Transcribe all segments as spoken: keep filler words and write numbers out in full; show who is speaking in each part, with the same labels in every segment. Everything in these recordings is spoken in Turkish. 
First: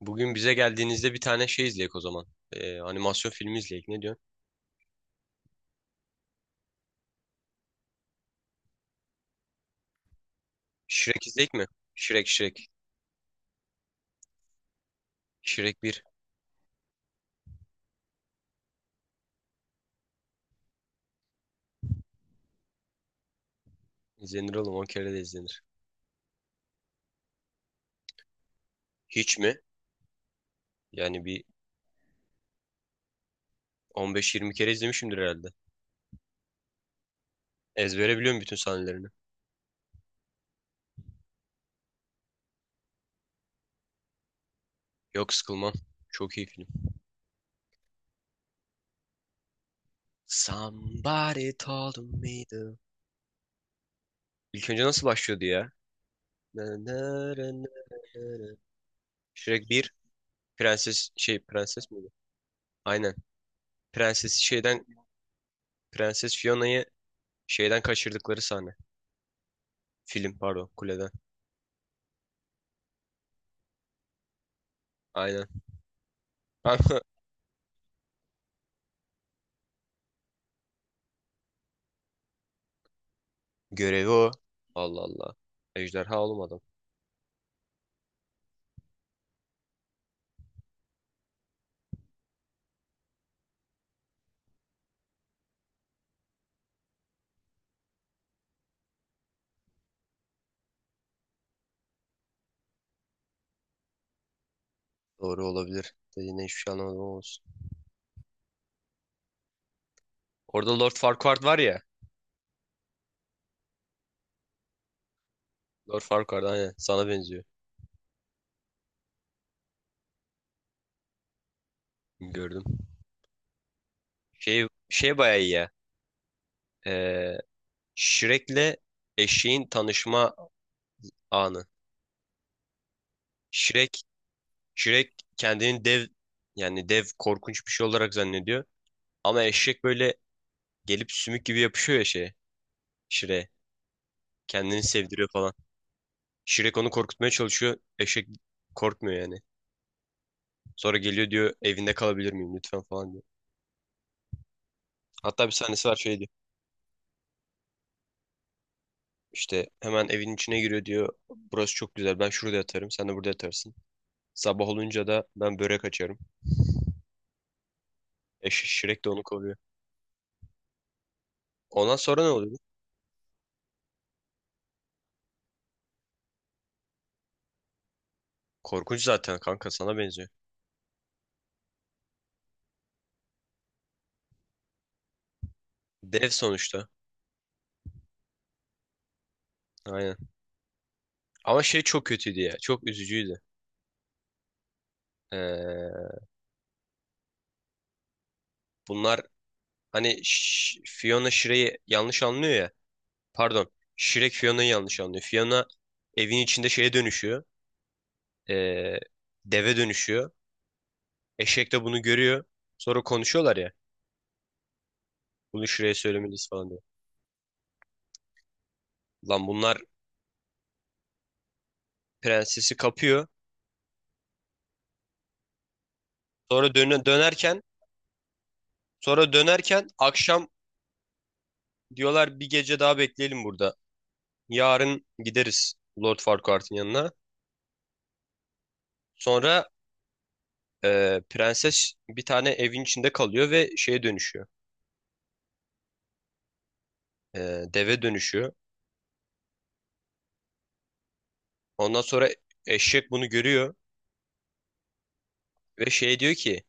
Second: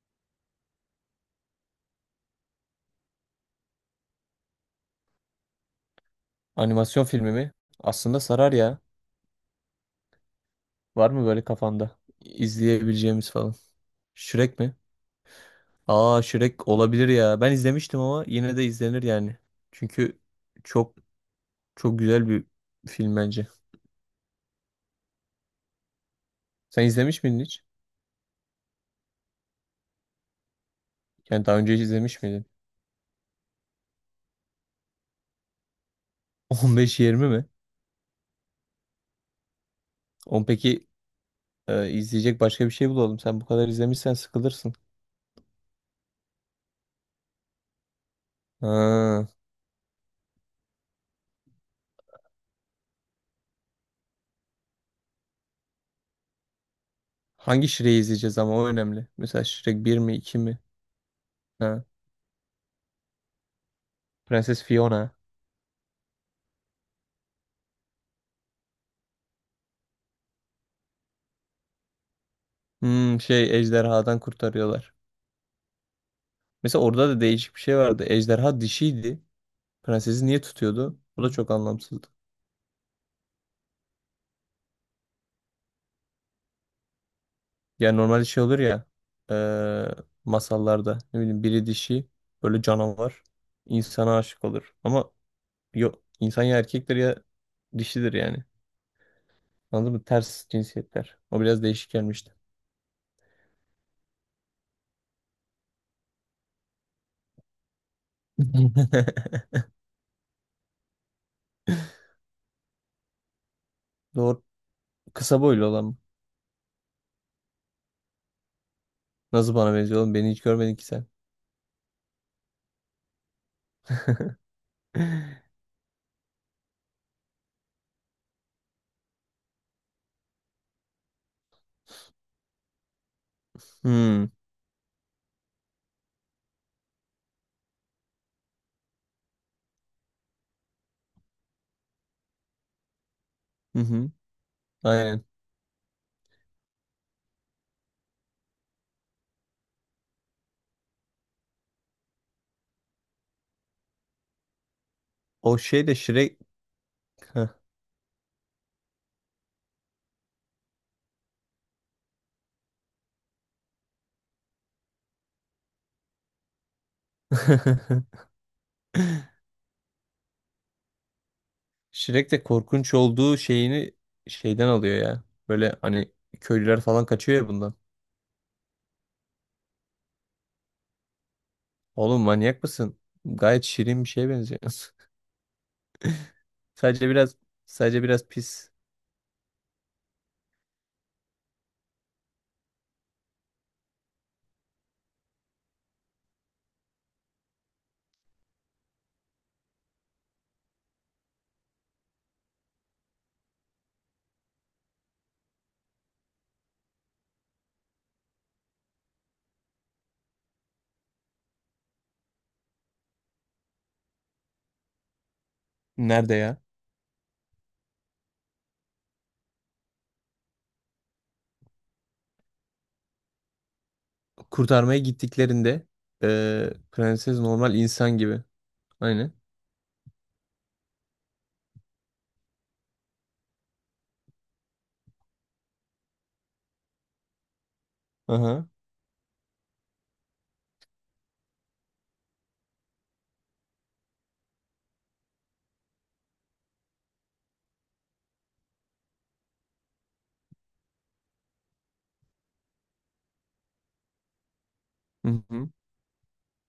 Speaker 1: Bugün bize geldiğinizde bir tane şey izleyek o zaman. Ee, animasyon filmi izleyek. Ne diyorsun?
Speaker 2: Animasyon filmi mi? Aslında sarar ya. Var
Speaker 1: Shrek
Speaker 2: mı böyle
Speaker 1: izleyek mi?
Speaker 2: kafanda,
Speaker 1: Shrek Shrek.
Speaker 2: izleyebileceğimiz falan? Shrek mi?
Speaker 1: Shrek bir.
Speaker 2: Aa, Shrek olabilir ya. Ben izlemiştim ama yine de izlenir yani. Çünkü çok çok güzel bir film bence.
Speaker 1: İzlenir oğlum. On kere de izlenir.
Speaker 2: Sen izlemiş miydin hiç?
Speaker 1: Hiç mi? Yani bir
Speaker 2: Yani daha önce hiç izlemiş miydin?
Speaker 1: on beş yirmi kere izlemişimdir herhalde.
Speaker 2: on beş yirmi mi?
Speaker 1: Ezbere biliyorum bütün sahnelerini.
Speaker 2: On peki. e, izleyecek başka bir şey bulalım. Sen bu kadar izlemişsen sıkılırsın.
Speaker 1: Yok, sıkılmam. Çok iyi film.
Speaker 2: Ha.
Speaker 1: Somebody told me the... İlk önce nasıl başlıyordu ya? Na, na, ra, na,
Speaker 2: Hangi Shrek'i izleyeceğiz,
Speaker 1: ra,
Speaker 2: ama
Speaker 1: ra.
Speaker 2: o önemli. Mesela
Speaker 1: Shrek
Speaker 2: Shrek
Speaker 1: bir.
Speaker 2: bir mi, iki mi?
Speaker 1: Prenses şey,
Speaker 2: Ha.
Speaker 1: prenses miydi? Aynen. Prenses
Speaker 2: Prenses
Speaker 1: şeyden,
Speaker 2: Fiona.
Speaker 1: Prenses Fiona'yı şeyden kaçırdıkları sahne. Film pardon, kuleden.
Speaker 2: Hmm, şey, ejderhadan kurtarıyorlar.
Speaker 1: Aynen.
Speaker 2: Mesela orada da değişik bir şey vardı. Ejderha dişiydi. Prensesi niye tutuyordu? Bu da çok anlamsızdı.
Speaker 1: Görevi o. Allah Allah. Ejderha olmadım.
Speaker 2: Yani normalde şey olur ya, eee, masallarda, ne bileyim, biri dişi böyle canavar insana aşık olur. Ama yok, insan ya erkektir ya dişidir yani. Anladın mı? Ters cinsiyetler. O biraz değişik gelmişti.
Speaker 1: Doğru olabilir. Dediğine hiçbir şey anlamadım ama olsun. Orada Lord Farquaad var ya.
Speaker 2: Doğru. Kısa boylu olan mı?
Speaker 1: Lord Farquaad, aynen. Sana benziyor.
Speaker 2: Nasıl bana benziyor oğlum? Beni hiç görmedin ki sen.
Speaker 1: Gördüm. Şey, şey bayağı iyi ya. Ee, Shrek'le eşeğin tanışma anı. Shrek,
Speaker 2: Hmm.
Speaker 1: Shrek kendini dev, yani dev korkunç bir şey olarak zannediyor. Ama eşek böyle gelip sümük gibi yapışıyor ya şeye. Shrek'e.
Speaker 2: Hı hı.
Speaker 1: Kendini
Speaker 2: Aynen.
Speaker 1: sevdiriyor falan. Shrek onu korkutmaya çalışıyor. Eşek korkmuyor yani. Sonra geliyor diyor, evinde kalabilir miyim lütfen falan diyor. Hatta bir
Speaker 2: O şey
Speaker 1: sahnesi
Speaker 2: de
Speaker 1: var, şey diyor.
Speaker 2: Shrek.
Speaker 1: İşte hemen evin içine giriyor, diyor, burası çok güzel, ben şurada yatarım sen de burada yatarsın. Sabah olunca da ben börek açarım. Eş Shrek de onu koruyor. Ondan sonra ne
Speaker 2: Shrek de
Speaker 1: oluyor?
Speaker 2: korkunç olduğu şeyini şeyden alıyor ya. Böyle hani köylüler falan kaçıyor ya bundan.
Speaker 1: Korkunç zaten kanka, sana benziyor.
Speaker 2: Oğlum, manyak mısın? Gayet şirin bir şeye benziyor.
Speaker 1: Dev sonuçta.
Speaker 2: Sadece biraz Sadece biraz pis.
Speaker 1: Aynen. Ama şey çok kötüydü ya. Çok üzücüydü. Ee, bunlar hani Ş- Fiona Shrek'i yanlış anlıyor ya. Pardon. Shrek Fiona'yı yanlış anlıyor. Fiona evin içinde şeye dönüşüyor. Ee, deve dönüşüyor. Eşek de bunu görüyor. Sonra konuşuyorlar ya. Bunu Shrek'e
Speaker 2: Nerede
Speaker 1: söylemeliyiz
Speaker 2: ya?
Speaker 1: falan diyor. Lan bunlar prensesi kapıyor.
Speaker 2: Kurtarmaya gittiklerinde eee,
Speaker 1: Sonra döne-
Speaker 2: prenses
Speaker 1: dönerken,
Speaker 2: normal insan gibi.
Speaker 1: sonra
Speaker 2: Aynen.
Speaker 1: dönerken akşam diyorlar, bir gece daha bekleyelim burada. Yarın gideriz Lord Farquaad'ın yanına.
Speaker 2: Aha.
Speaker 1: Sonra ee, prenses bir tane evin içinde kalıyor ve şeye dönüşüyor. Ee, deve dönüşüyor. Ondan sonra eşek bunu görüyor.
Speaker 2: Hı hı.
Speaker 1: Ve şey diyor ki,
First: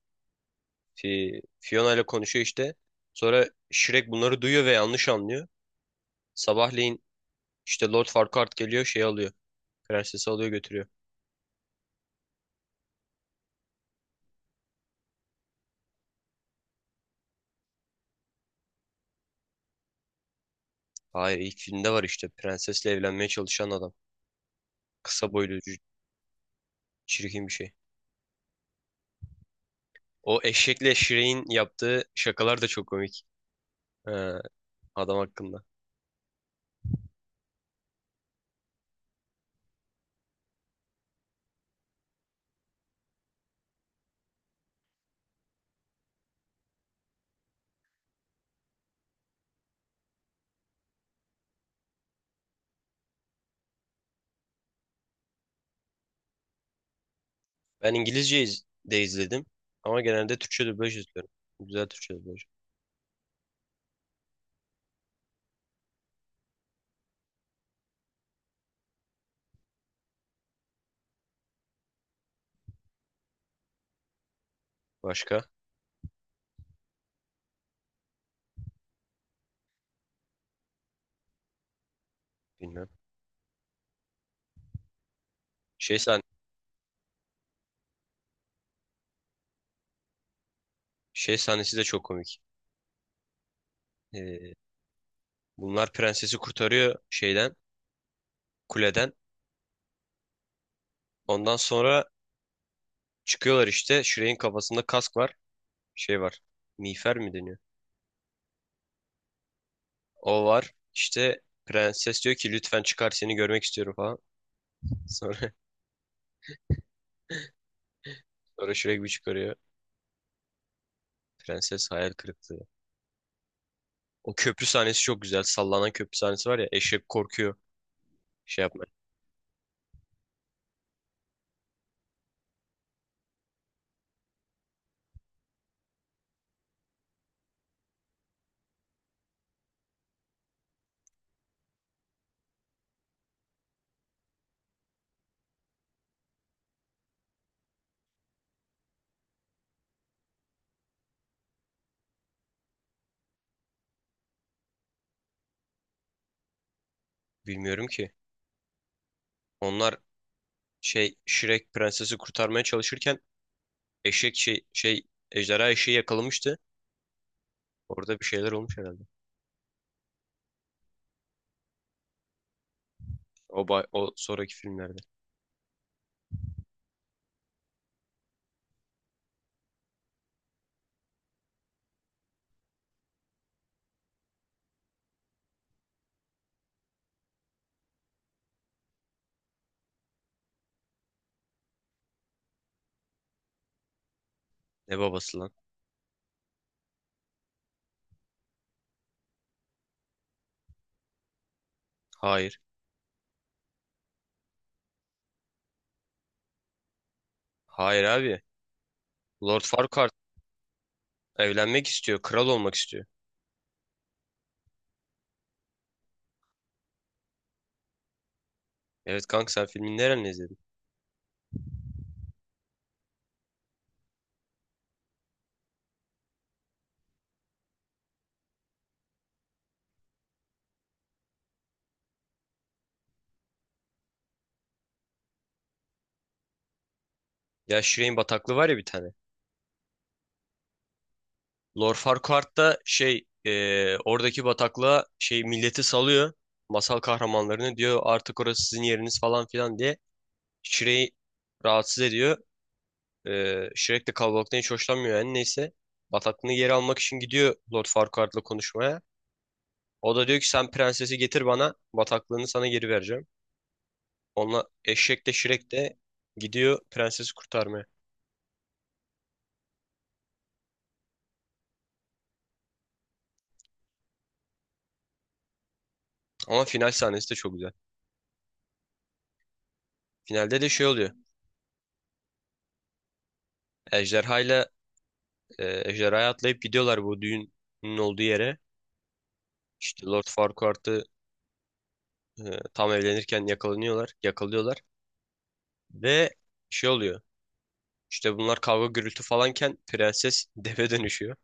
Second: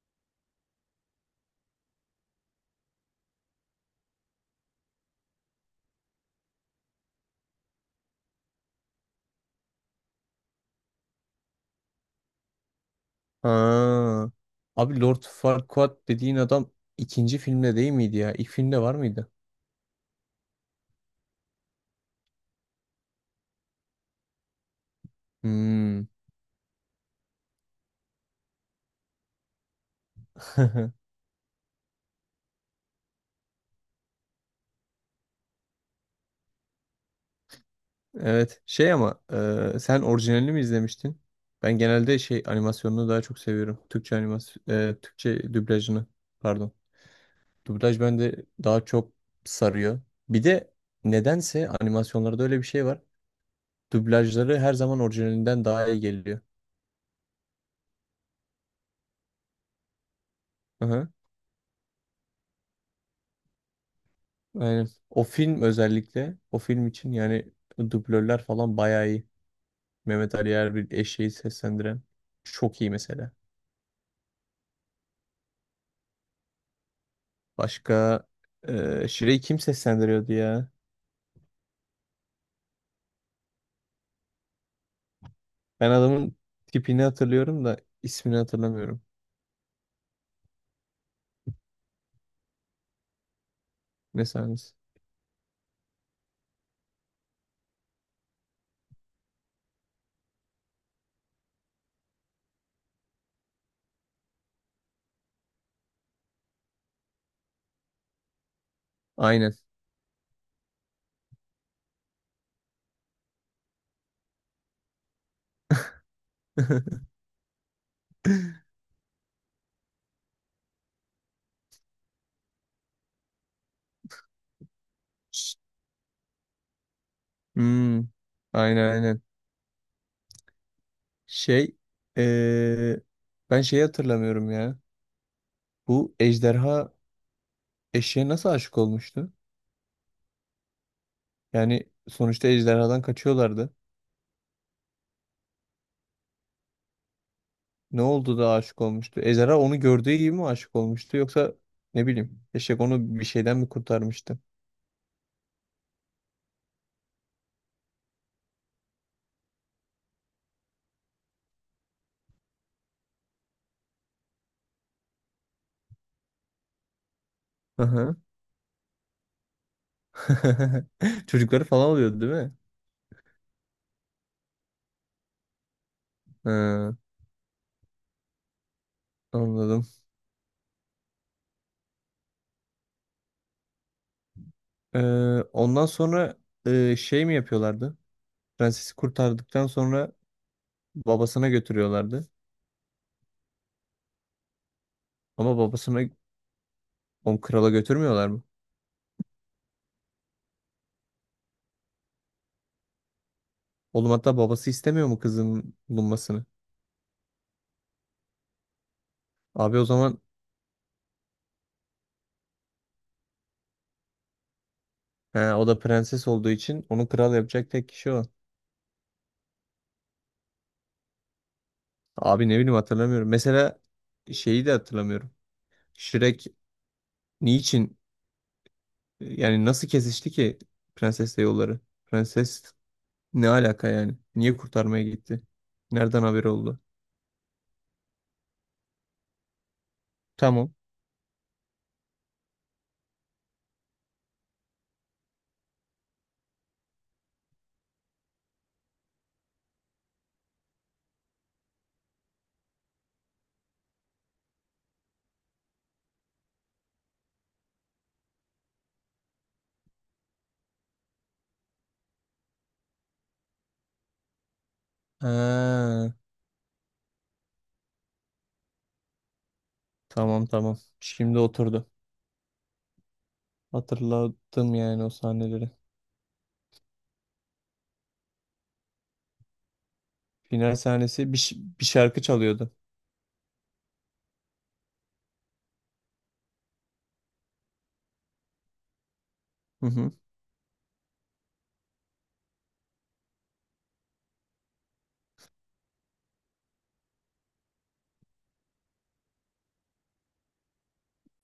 Speaker 1: Fi- Fiona ile konuşuyor işte. Sonra Shrek bunları duyuyor ve yanlış anlıyor. Sabahleyin işte Lord Farquaad geliyor, şey alıyor. Prensesi alıyor, götürüyor.
Speaker 2: Ha. Abi, Lord Farquaad dediğin adam ikinci filmde değil miydi ya? İlk filmde var mıydı?
Speaker 1: Hayır, ilk filmde var işte, prensesle evlenmeye çalışan adam. Kısa boylu, cü-
Speaker 2: Hmm.
Speaker 1: çirkin bir şey. O eşekle Shrek'in yaptığı şakalar da çok komik. Ee, adam hakkında.
Speaker 2: Evet. Şey ama e, sen orijinalini mi izlemiştin? Ben genelde şey animasyonunu daha çok seviyorum. Türkçe animasyon, e, Türkçe dublajını. Pardon. Dublaj bende daha çok sarıyor. Bir de nedense animasyonlarda öyle bir şey var. Dublajları her zaman orijinalinden daha iyi geliyor.
Speaker 1: Ben İngilizce iz- de izledim. Ama genelde Türkçe dublaj
Speaker 2: Aha,
Speaker 1: izliyorum. Güzel Türkçe dublaj.
Speaker 2: aynen. O film özellikle, o film için yani dublörler falan bayağı iyi. Mehmet Ali Erbil, eşeği seslendiren, çok iyi mesela.
Speaker 1: Başka?
Speaker 2: Başka e, Şire'yi kim seslendiriyordu ya?
Speaker 1: Bilmem.
Speaker 2: Ben
Speaker 1: Şey, sahn
Speaker 2: adamın tipini hatırlıyorum da ismini hatırlamıyorum.
Speaker 1: şey sahnesi de çok komik.
Speaker 2: Ne
Speaker 1: Ee,
Speaker 2: sahnesi?
Speaker 1: Bunlar prensesi kurtarıyor şeyden, kuleden. Ondan sonra çıkıyorlar işte. Shrek'in kafasında kask var. Şey var. Miğfer mi deniyor?
Speaker 2: Aynen.
Speaker 1: O var. İşte prenses diyor ki, lütfen çıkar, seni görmek istiyorum falan. Sonra, sonra Shrek bir çıkarıyor. Prenses hayal kırıklığı. O köprü sahnesi çok güzel. Sallanan köprü sahnesi var ya. Eşek korkuyor.
Speaker 2: Hmm,
Speaker 1: Şey
Speaker 2: aynen
Speaker 1: yapma.
Speaker 2: aynen. Şey, eee, ben şeyi hatırlamıyorum ya. Bu ejderha eşeğe nasıl aşık olmuştu? Yani sonuçta ejderhadan kaçıyorlardı. Ne oldu da aşık olmuştu? Ejderha onu gördüğü gibi mi aşık olmuştu? Yoksa, ne bileyim, eşek onu bir şeyden mi kurtarmıştı?
Speaker 1: Bilmiyorum ki. Onlar şey, Shrek prensesi kurtarmaya çalışırken eşek şey şey ejderha eşeği yakalamıştı. Orada bir şeyler olmuş herhalde.
Speaker 2: Çocukları falan oluyordu değil mi?
Speaker 1: O, ba- o sonraki filmlerde.
Speaker 2: Ha, anladım. Ee, ondan sonra e, şey mi yapıyorlardı? Prensesi kurtardıktan sonra babasına götürüyorlardı.
Speaker 1: Ne babası lan?
Speaker 2: Ama babasına, onu krala götürmüyorlar mı?
Speaker 1: Hayır.
Speaker 2: Oğlum, hatta babası istemiyor mu kızın bulunmasını?
Speaker 1: Hayır abi. Lord
Speaker 2: Abi, o
Speaker 1: Farquaad
Speaker 2: zaman
Speaker 1: evlenmek istiyor. Kral olmak istiyor.
Speaker 2: he, o da prenses olduğu için onu kral yapacak tek kişi o.
Speaker 1: Evet kanka, sen filmin nereden izledin?
Speaker 2: Abi, ne bileyim, hatırlamıyorum. Mesela şeyi de hatırlamıyorum. Shrek niçin, yani nasıl kesişti ki prensesle yolları? Prenses. Ne alaka yani? Niye kurtarmaya gitti? Nereden haberi oldu?
Speaker 1: Ya Shireen bataklığı var ya bir tane.
Speaker 2: Tamam.
Speaker 1: Lord Farquaad da şey, eee, oradaki bataklığa şey milleti salıyor. Masal kahramanlarını, diyor artık orası sizin yeriniz falan filan diye. Shrek'i rahatsız ediyor. Eee Shrek de kalabalıktan hiç hoşlanmıyor, yani neyse. Bataklığını geri almak için gidiyor Lord Farquaad'la konuşmaya. O da diyor ki, sen prensesi getir bana, bataklığını sana geri vereceğim. Onunla eşek de, Şirek de
Speaker 2: Ha,
Speaker 1: gidiyor prensesi kurtarmaya.
Speaker 2: tamam tamam. Şimdi oturdu. Hatırladım yani o sahneleri.
Speaker 1: Ama final sahnesi de çok güzel. Finalde de
Speaker 2: Final
Speaker 1: şey oluyor.
Speaker 2: sahnesi bir, ş- bir şarkı çalıyordu.
Speaker 1: Ejderhayla e, ejderhaya atlayıp gidiyorlar bu düğünün olduğu yere.
Speaker 2: Hı
Speaker 1: İşte
Speaker 2: hı.
Speaker 1: Lord Farquaad'ı e, tam evlenirken yakalanıyorlar, yakalıyorlar ve şey oluyor. İşte bunlar kavga gürültü falanken prenses deve dönüşüyor.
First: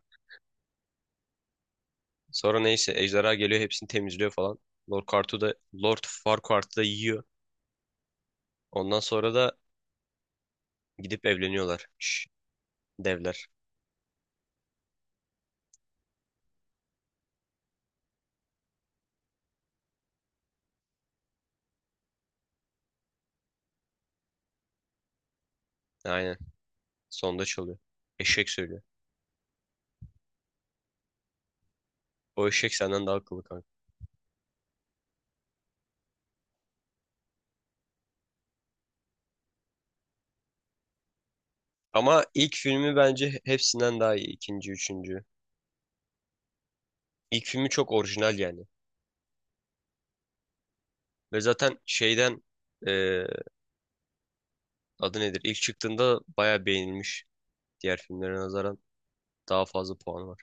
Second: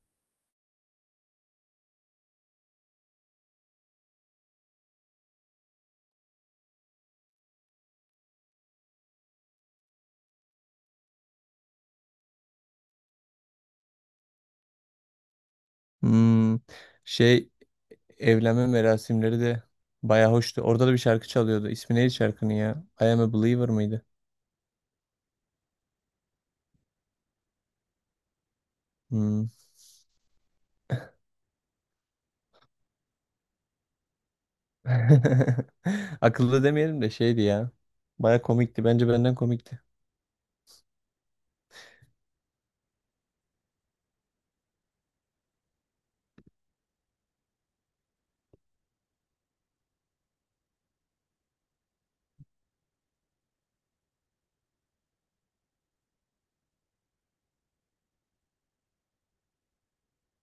Speaker 1: Sonra neyse ejderha geliyor hepsini temizliyor falan. Lord Farquaad'ı da Lord Farquaad'ı da yiyor. Ondan sonra da gidip evleniyorlar. Şş, devler.
Speaker 2: Hmm, şey, evlenme merasimleri de baya hoştu. Orada da bir şarkı çalıyordu. İsmi neydi şarkının ya? I am a believer mıydı?
Speaker 1: Aynen. Sonda çalıyor. Eşek söylüyor.
Speaker 2: Hmm.
Speaker 1: O eşek senden daha akıllı kanka.
Speaker 2: Akıllı demeyelim de şeydi ya. Baya komikti. Bence benden komikti.
Speaker 1: Ama ilk filmi bence hepsinden daha iyi. İkinci, üçüncü. İlk filmi çok orijinal yani. Ve zaten şeyden e, adı nedir? İlk çıktığında bayağı beğenilmiş. Diğer filmlere nazaran daha fazla puanı var.